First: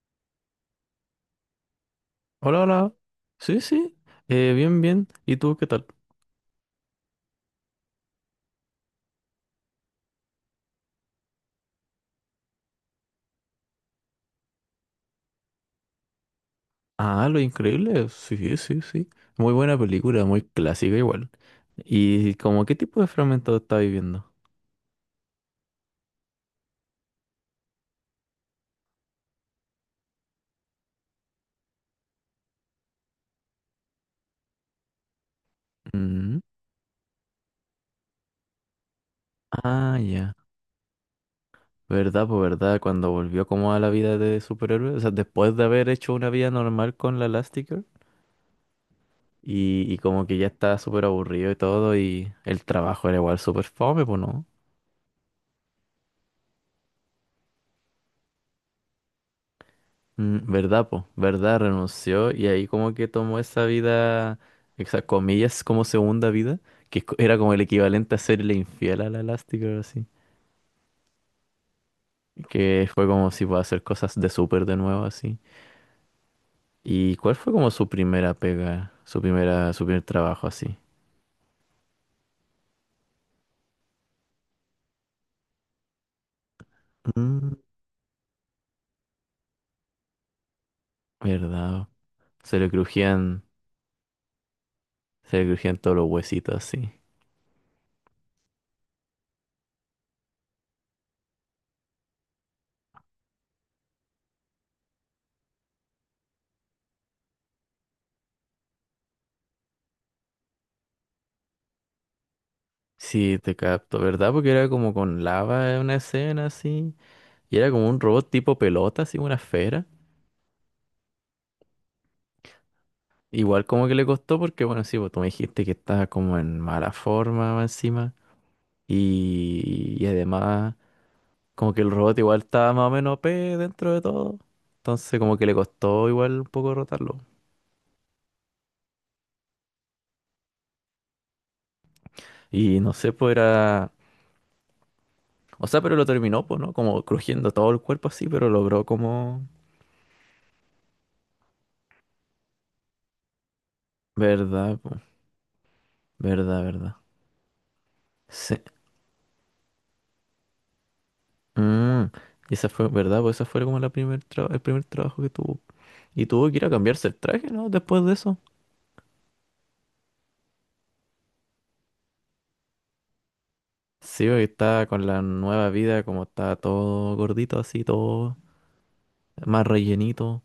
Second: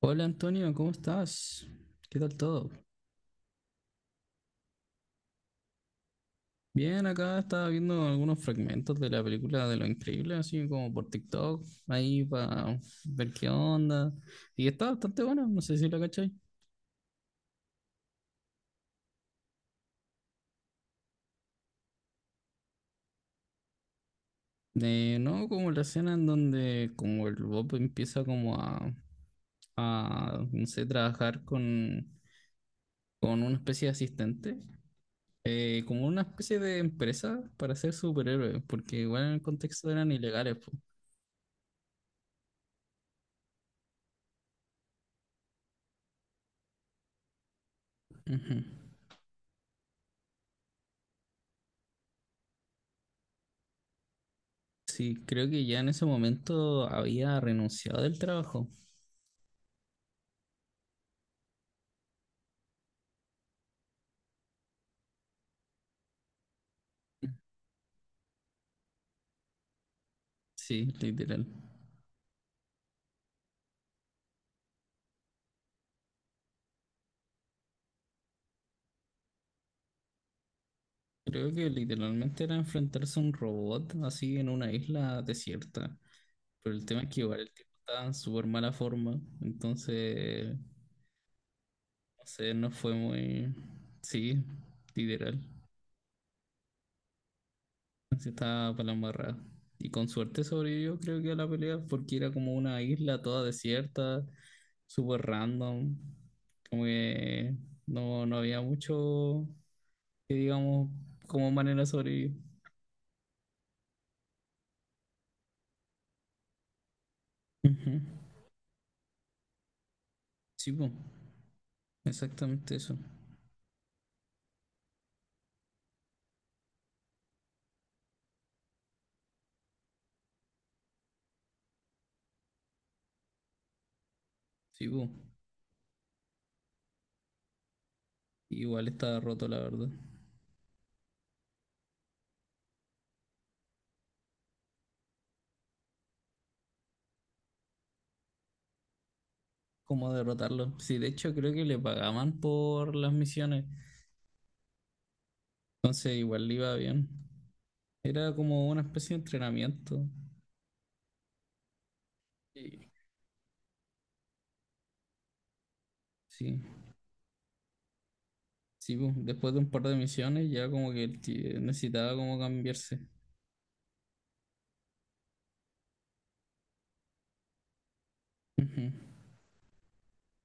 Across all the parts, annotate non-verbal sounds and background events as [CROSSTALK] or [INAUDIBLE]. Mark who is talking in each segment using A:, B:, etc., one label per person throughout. A: Hola Antonio, ¿cómo estás? ¿Qué tal
B: Hola,
A: todo?
B: hola. Sí, sí. Bien, bien. ¿Y tú qué tal?
A: Bien, acá estaba viendo algunos fragmentos de la película de Lo Increíble, así como por TikTok, ahí para ver qué onda. Y está bastante buena, no sé si la cachai.
B: Ah, Lo Increíble. Sí, sí, sí. Muy buena película, muy clásica igual. ¿Y como qué tipo de fragmento está viviendo?
A: De, no, como la escena en donde como el Bob empieza como a no sé, trabajar con una especie de asistente, como una
B: Mm.
A: especie de empresa para ser superhéroe, porque igual en el contexto
B: Ah,
A: eran
B: ya.
A: ilegales,
B: ¿Verdad? Pues verdad, cuando volvió como a la vida de superhéroe, o sea, después de haber hecho una vida normal con la Elastigirl
A: pues.
B: y como que ya estaba súper aburrido y todo y el trabajo era igual súper fome, pues no.
A: Sí, creo que ya en ese momento había renunciado del trabajo.
B: Mm. ¿Verdad, po? ¿Verdad? Renunció y ahí como que tomó esa vida, esas comillas, como segunda vida, que era como el equivalente a serle infiel a la Elastigirl, así.
A: Sí, literal.
B: Que fue como si puede hacer cosas de súper de nuevo, así. ¿Y cuál fue como su primera pega, su primera, su primer trabajo, así?
A: Creo que literalmente era enfrentarse a un robot así en una isla desierta. Pero el tema es que igual el
B: Mm,
A: tipo estaba en súper mala forma. Entonces,
B: ¿verdad?
A: no sé,
B: Se
A: no
B: le
A: fue
B: crujían,
A: muy... Sí,
B: se
A: literal.
B: le crujían todos los huesitos, así.
A: Se estaba para la embarrada. Y con suerte sobrevivió, creo que a la pelea, porque era como una isla toda desierta, súper random. Como que no había mucho que digamos como manera de sobrevivir.
B: Sí, te capto, ¿verdad? Porque era como con lava en una escena, así. Y era como
A: Ujú.
B: un robot tipo pelota, así, una esfera.
A: Sí, po, exactamente eso.
B: Igual como que le costó porque, bueno, sí, pues tú me dijiste que estaba como en mala forma más encima y además como que el robot igual estaba más o menos OP dentro de todo.
A: Sí, po.
B: Entonces como que le costó igual un poco rotarlo.
A: Igual estaba roto, la verdad.
B: Y no sé, pues era... O sea, pero lo terminó, pues, ¿no? Como crujiendo todo el cuerpo así, pero logró como...
A: ¿Cómo derrotarlo? Sí, de hecho creo que le pagaban por las misiones.
B: Verdad, pues.
A: Entonces igual le
B: Verdad,
A: iba
B: verdad.
A: bien. Era
B: Sí.
A: como una especie de entrenamiento.
B: Mm. Y esa fue,
A: Sí.
B: ¿verdad? Pues esa fue como el primer trabajo que tuvo. Y tuvo que
A: Sí.
B: ir a cambiarse el traje, ¿no? Después de eso.
A: Sí, pues, después de un par de misiones ya como que el ti- necesitaba como cambiarse.
B: Sí, porque está con la nueva vida, como está todo gordito así, todo
A: Ujú.
B: más rellenito,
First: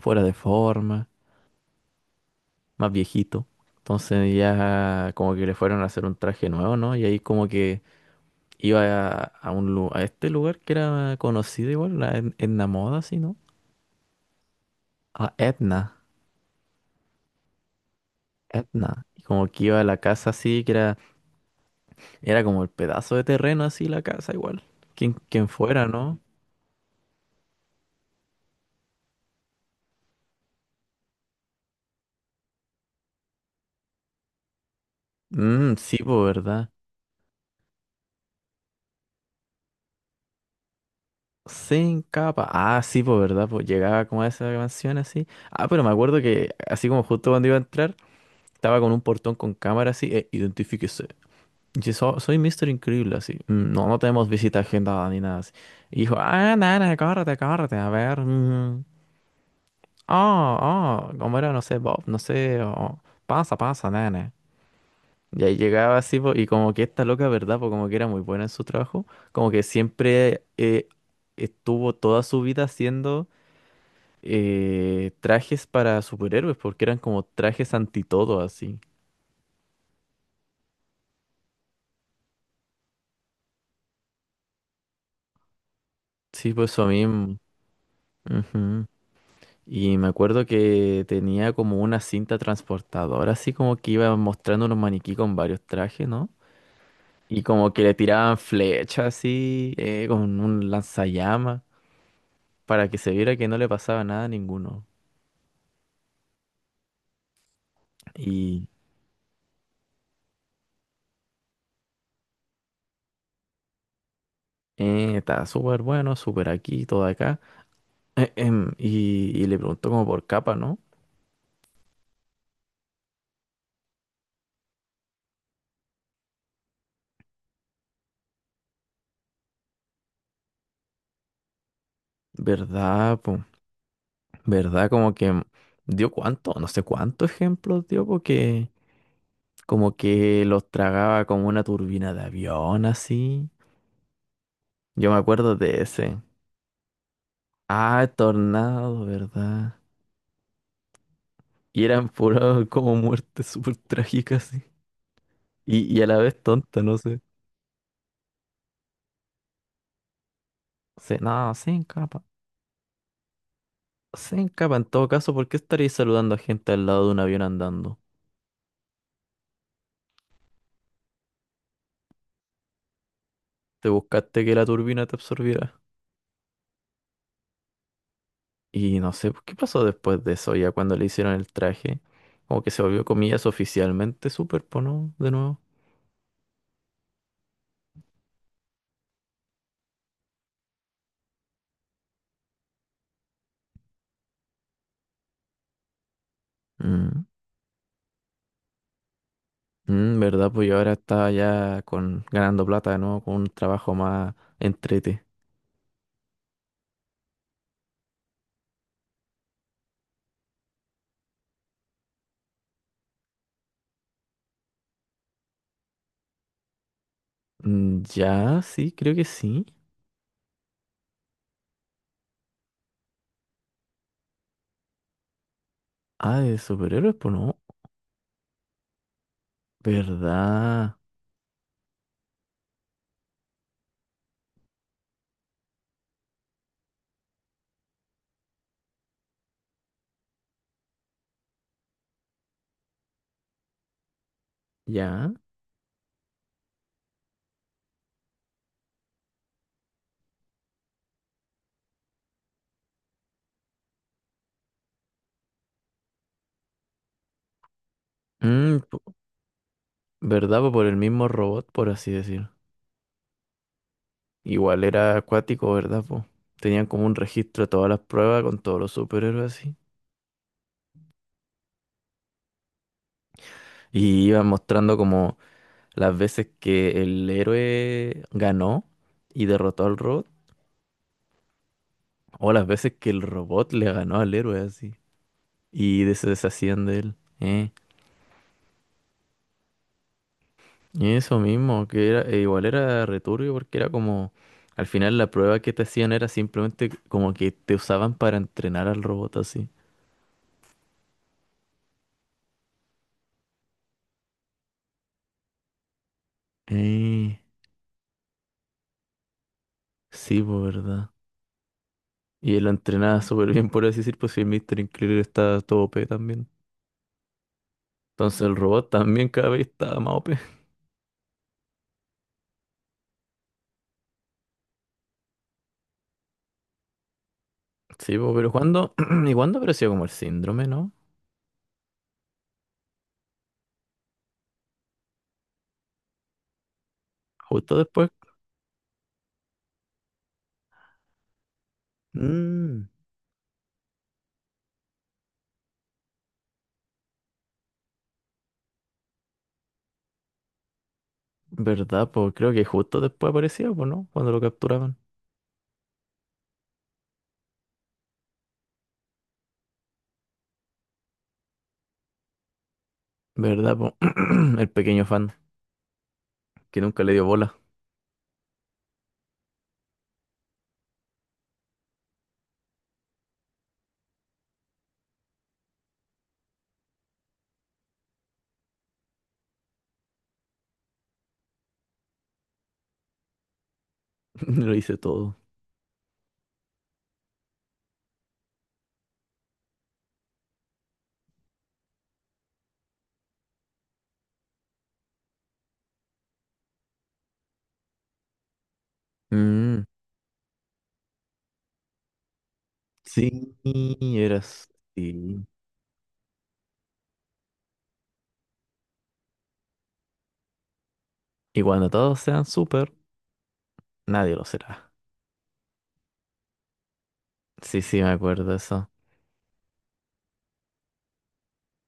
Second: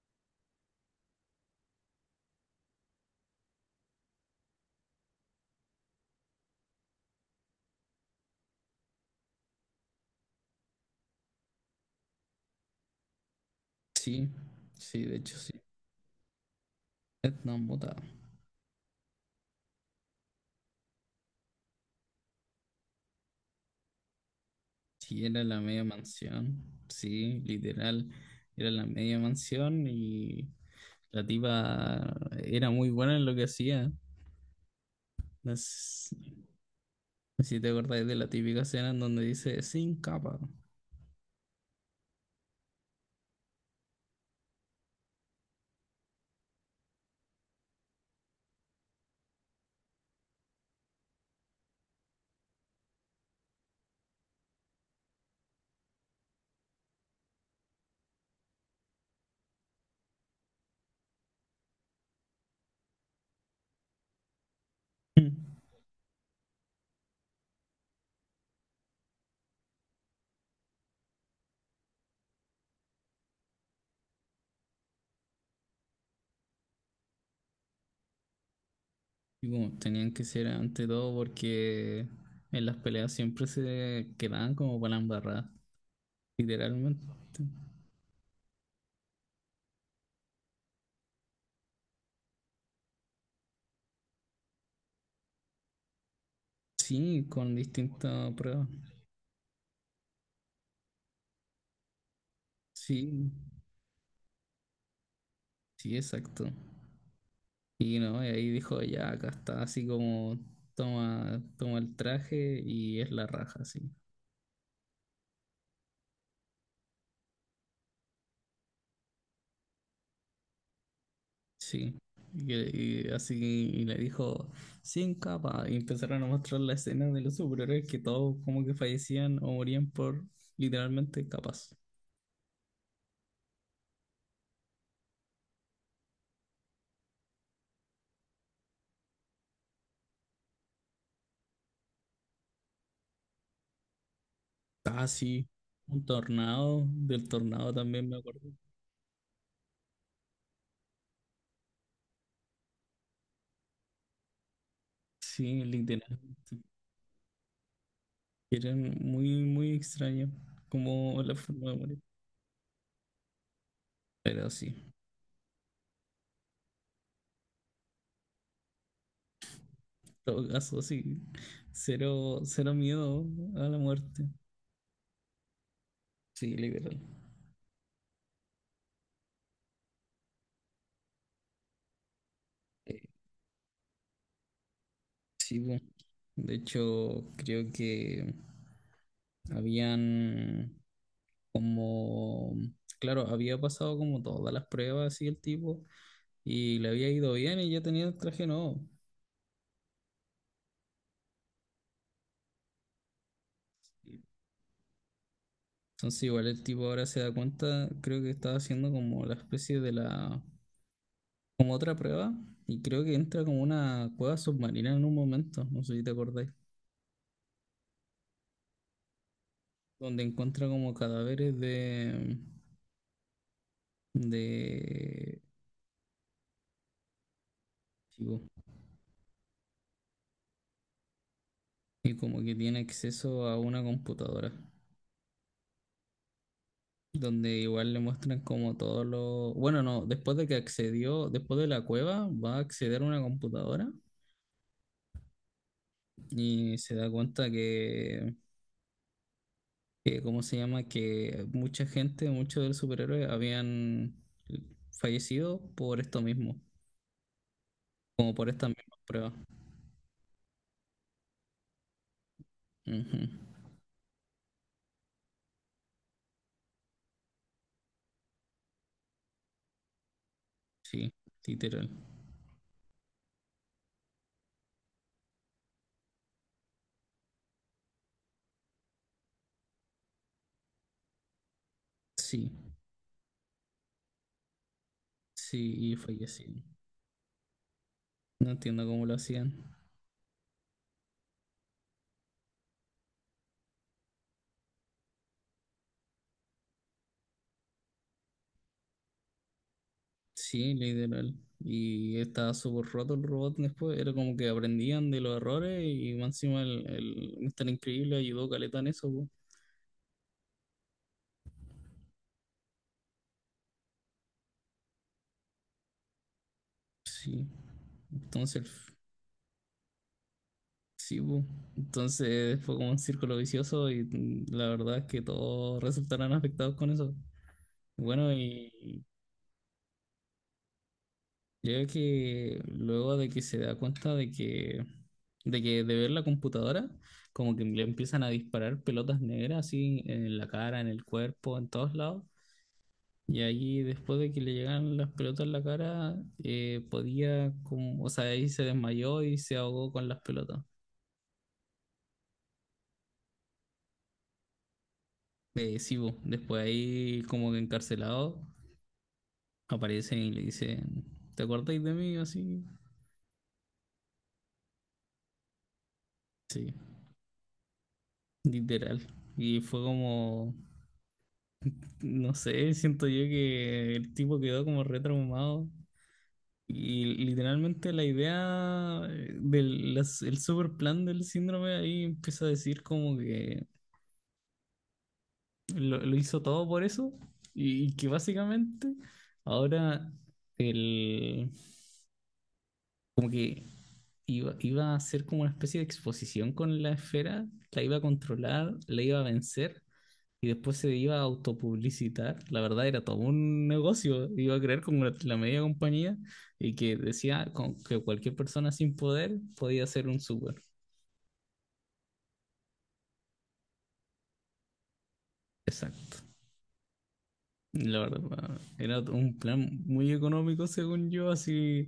B: fuera de forma, más viejito. Entonces ya como que le fueron a hacer un traje nuevo, ¿no? Y ahí como que iba a a este lugar que era conocido igual, Edna Moda, así, ¿no?
A: Sí, sí, de
B: A
A: hecho sí.
B: Edna,
A: Vietnam botado.
B: Edna. Y como que iba a la casa así, que era, era como el pedazo de terreno así, la casa igual. Quien,
A: Sí, era
B: quien
A: la media
B: fuera, ¿no?
A: mansión. Sí, literal. Era la media mansión y la tipa era muy buena en lo que hacía. No
B: Mm, sí,
A: sé
B: pues, ¿verdad?
A: si te acordáis de la típica escena en donde dice sin capa.
B: Sin capa. Ah, sí, pues verdad, pues llegaba como a esa canción así. Ah, pero me acuerdo que así como justo cuando iba a entrar, estaba con un portón con cámara así, identifíquese. Y soy Mister Increíble, así. "Mm, no, no tenemos visita agendada ni nada así". Y dijo, ah, nana, córrete, córrete, a ver. Mm, oh, oh, como era, no sé, Bob, no sé, oh, pasa, pasa, nana.
A: Mm.
B: Y ahí llegaba así, po, y como que esta loca, ¿verdad? Pues como que era muy buena en su trabajo, como que siempre estuvo toda su vida haciendo trajes para superhéroes, porque eran como trajes anti todo, así.
A: Y bueno, tenían que ser ante todo porque en las peleas siempre se quedaban como para la embarrada,
B: Sí, pues eso
A: literalmente.
B: mismo. Ujú. Y me acuerdo que tenía como una cinta transportadora, así como que iba mostrando unos maniquí con varios trajes, ¿no?
A: Sí,
B: Y
A: con
B: como que le
A: distintas
B: tiraban
A: pruebas.
B: flechas así, con un lanzallamas, para que se
A: Sí,
B: viera que no le pasaba nada a ninguno.
A: sí, exacto. Y no, y ahí
B: Y
A: dijo, ya, acá está, así como toma, toma el traje y es la raja, sí.
B: estaba súper bueno, súper aquí, todo acá. [CLEARS THROAT] Y le preguntó como por capa, ¿no?
A: Sí. Y así y le dijo, sin capa. Y empezaron a mostrar la escena de los superhéroes que todos como que fallecían o morían por literalmente capas.
B: ¿Verdad? ¿Verdad? Como que dio cuánto, no sé cuántos ejemplos dio, porque como que los tragaba como una turbina de avión, así.
A: Ah,
B: Yo me
A: sí.
B: acuerdo de
A: Un
B: ese.
A: tornado, del tornado
B: Ah,
A: también me acuerdo.
B: tornado, ¿verdad? Y eran puras como muertes súper trágicas, sí.
A: Sí,
B: Y a la vez
A: literalmente.
B: tonta, no sé.
A: Era muy, muy extraño
B: Se,
A: como la
B: no,
A: forma
B: se
A: de morir.
B: encapa. Se
A: Pero sí,
B: encapa en
A: en
B: todo caso, ¿por qué estarías saludando a gente al lado de un avión andando?
A: todo caso, sí. Cero, cero miedo a la
B: ¿Te
A: muerte.
B: buscaste que la turbina te absorbiera?
A: Sí, liberal.
B: Y no sé pues, qué pasó después de eso, ya cuando le hicieron el traje. Como que se
A: Eh,
B: volvió, comillas, oficialmente súper, pues, ¿no? De
A: sí,
B: nuevo.
A: bueno. De hecho, creo que habían como, claro, había pasado como todas las pruebas y el tipo, y le había
B: Mm.
A: ido bien y ya tenía el traje nuevo.
B: Mm, ¿verdad? Pues yo ahora estaba ya con, ganando plata, ¿no? Con un trabajo más entrete.
A: Entonces igual el tipo ahora se da cuenta, creo que estaba haciendo como la especie de la como otra prueba y creo que entra como una cueva submarina en un momento, no sé si te acordáis,
B: Mm, ya, sí, creo que sí.
A: donde encuentra como cadáveres de
B: Ah, de superhéroes, pues no.
A: chivo
B: ¿Verdad?
A: y como que tiene acceso a una computadora, donde igual le muestran como todos los... Bueno, no, después de que accedió, después de la cueva, va a acceder a una computadora
B: Ya.
A: y se da cuenta que ¿cómo se llama? Que mucha gente, muchos de los superhéroes habían fallecido por esto mismo como por estas
B: Mm,
A: mismas
B: po-
A: pruebas.
B: ¿Verdad? Pues por el mismo robot, por así decir.
A: Ujú.
B: Igual era acuático, ¿verdad? Pues tenían como un registro de todas las pruebas con todos los superhéroes así.
A: Sí, literal.
B: Y iban mostrando como las veces que el héroe ganó y derrotó al robot,
A: Sí,
B: o las veces que el robot le ganó al héroe así
A: sí, y
B: y se
A: fallecieron.
B: deshacían de él.
A: No entiendo cómo lo hacían.
B: Y eso mismo, que era, e igual era returbio porque era como, al final la prueba que te hacían era simplemente como que te usaban para entrenar al robot así.
A: Sí, literal. Y estaba súper roto el robot después. Era como que aprendían de los errores y más encima el
B: Eh,
A: Mr. Increíble ayudó caleta en eso, po.
B: sí, pues verdad. Y él lo entrenaba súper bien, por así decir, pues si el Mr. Increíble estaba todo OP también.
A: Sí.
B: Entonces el
A: Entonces, el
B: robot
A: f-
B: también cada vez estaba más OP.
A: sí, po. Entonces fue como un círculo vicioso y la verdad es que todos resultaron afectados con eso.
B: Sí,
A: Bueno,
B: po, pero ¿cuándo?
A: y
B: [CLEARS THROAT] ¿Y cuándo apareció como el síndrome, no?
A: creo que luego de que se da cuenta de que, de que de ver la computadora, como que
B: Justo
A: le
B: después.
A: empiezan a disparar pelotas negras así en la cara, en el cuerpo, en todos lados.
B: Mm,
A: Y ahí después de que le llegan las pelotas en la cara, podía como, o sea, ahí se desmayó y se ahogó con las pelotas.
B: ¿verdad, pues? Creo que justo después aparecía, pues, ¿no? Cuando lo capturaban.
A: Sí, bo, después ahí como que encarcelado, aparecen y le dicen, ¿te acordáis de mí? Así,
B: ¿Verdad, pues? [CLEARS THROAT] El pequeño fan
A: sí,
B: que nunca le dio bola.
A: literal. Y fue como... No sé, siento yo que el tipo quedó como retraumado. Y literalmente la idea del las- el super plan del síndrome ahí empieza a decir como que
B: [LAUGHS] Lo hice todo.
A: lo hizo todo por eso y que básicamente ahora el, como que iba a ser como una especie de exposición con la esfera, la iba a controlar, la iba a vencer
B: Mm,
A: y después se iba a autopublicitar. La verdad era todo
B: sí,
A: un negocio. Iba a
B: eras.
A: crear como la
B: Sí.
A: media compañía y que decía con- que cualquier persona sin poder podía ser un súper.
B: Y cuando todos sean súper, nadie lo será.
A: Exacto.
B: Sí,
A: Y la
B: sí, me acuerdo de
A: verdad,
B: eso.
A: era un plan muy económico según yo, así.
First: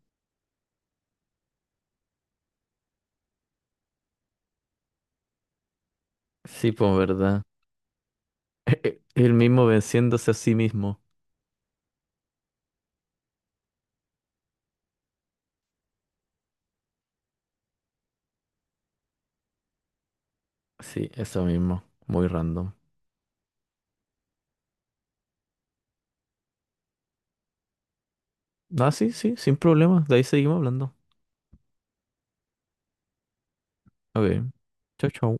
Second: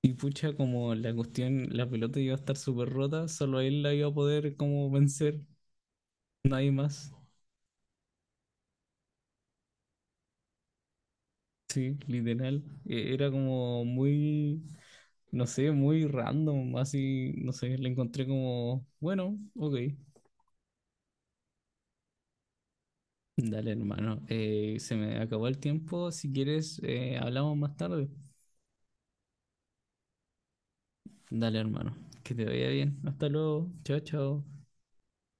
A: Y pucha, como la cuestión, la pelota iba a estar súper rota, solo él la iba a poder como vencer,
B: Sí,
A: nadie
B: pues,
A: más.
B: ¿verdad? [LAUGHS] Él mismo venciéndose a sí mismo.
A: Sí, literal. E- Era como muy, no sé, muy random, así, no sé, le encontré como, bueno, ok.
B: Sí, eso mismo. Muy random.
A: Dale, hermano. Se me acabó el tiempo. Si quieres, hablamos más tarde.
B: Ah, sí, sí, sin problema. De ahí seguimos hablando.
A: Dale, hermano. Que te vaya bien. Hasta luego. Chao, chao.
B: Ok. Chau, chau.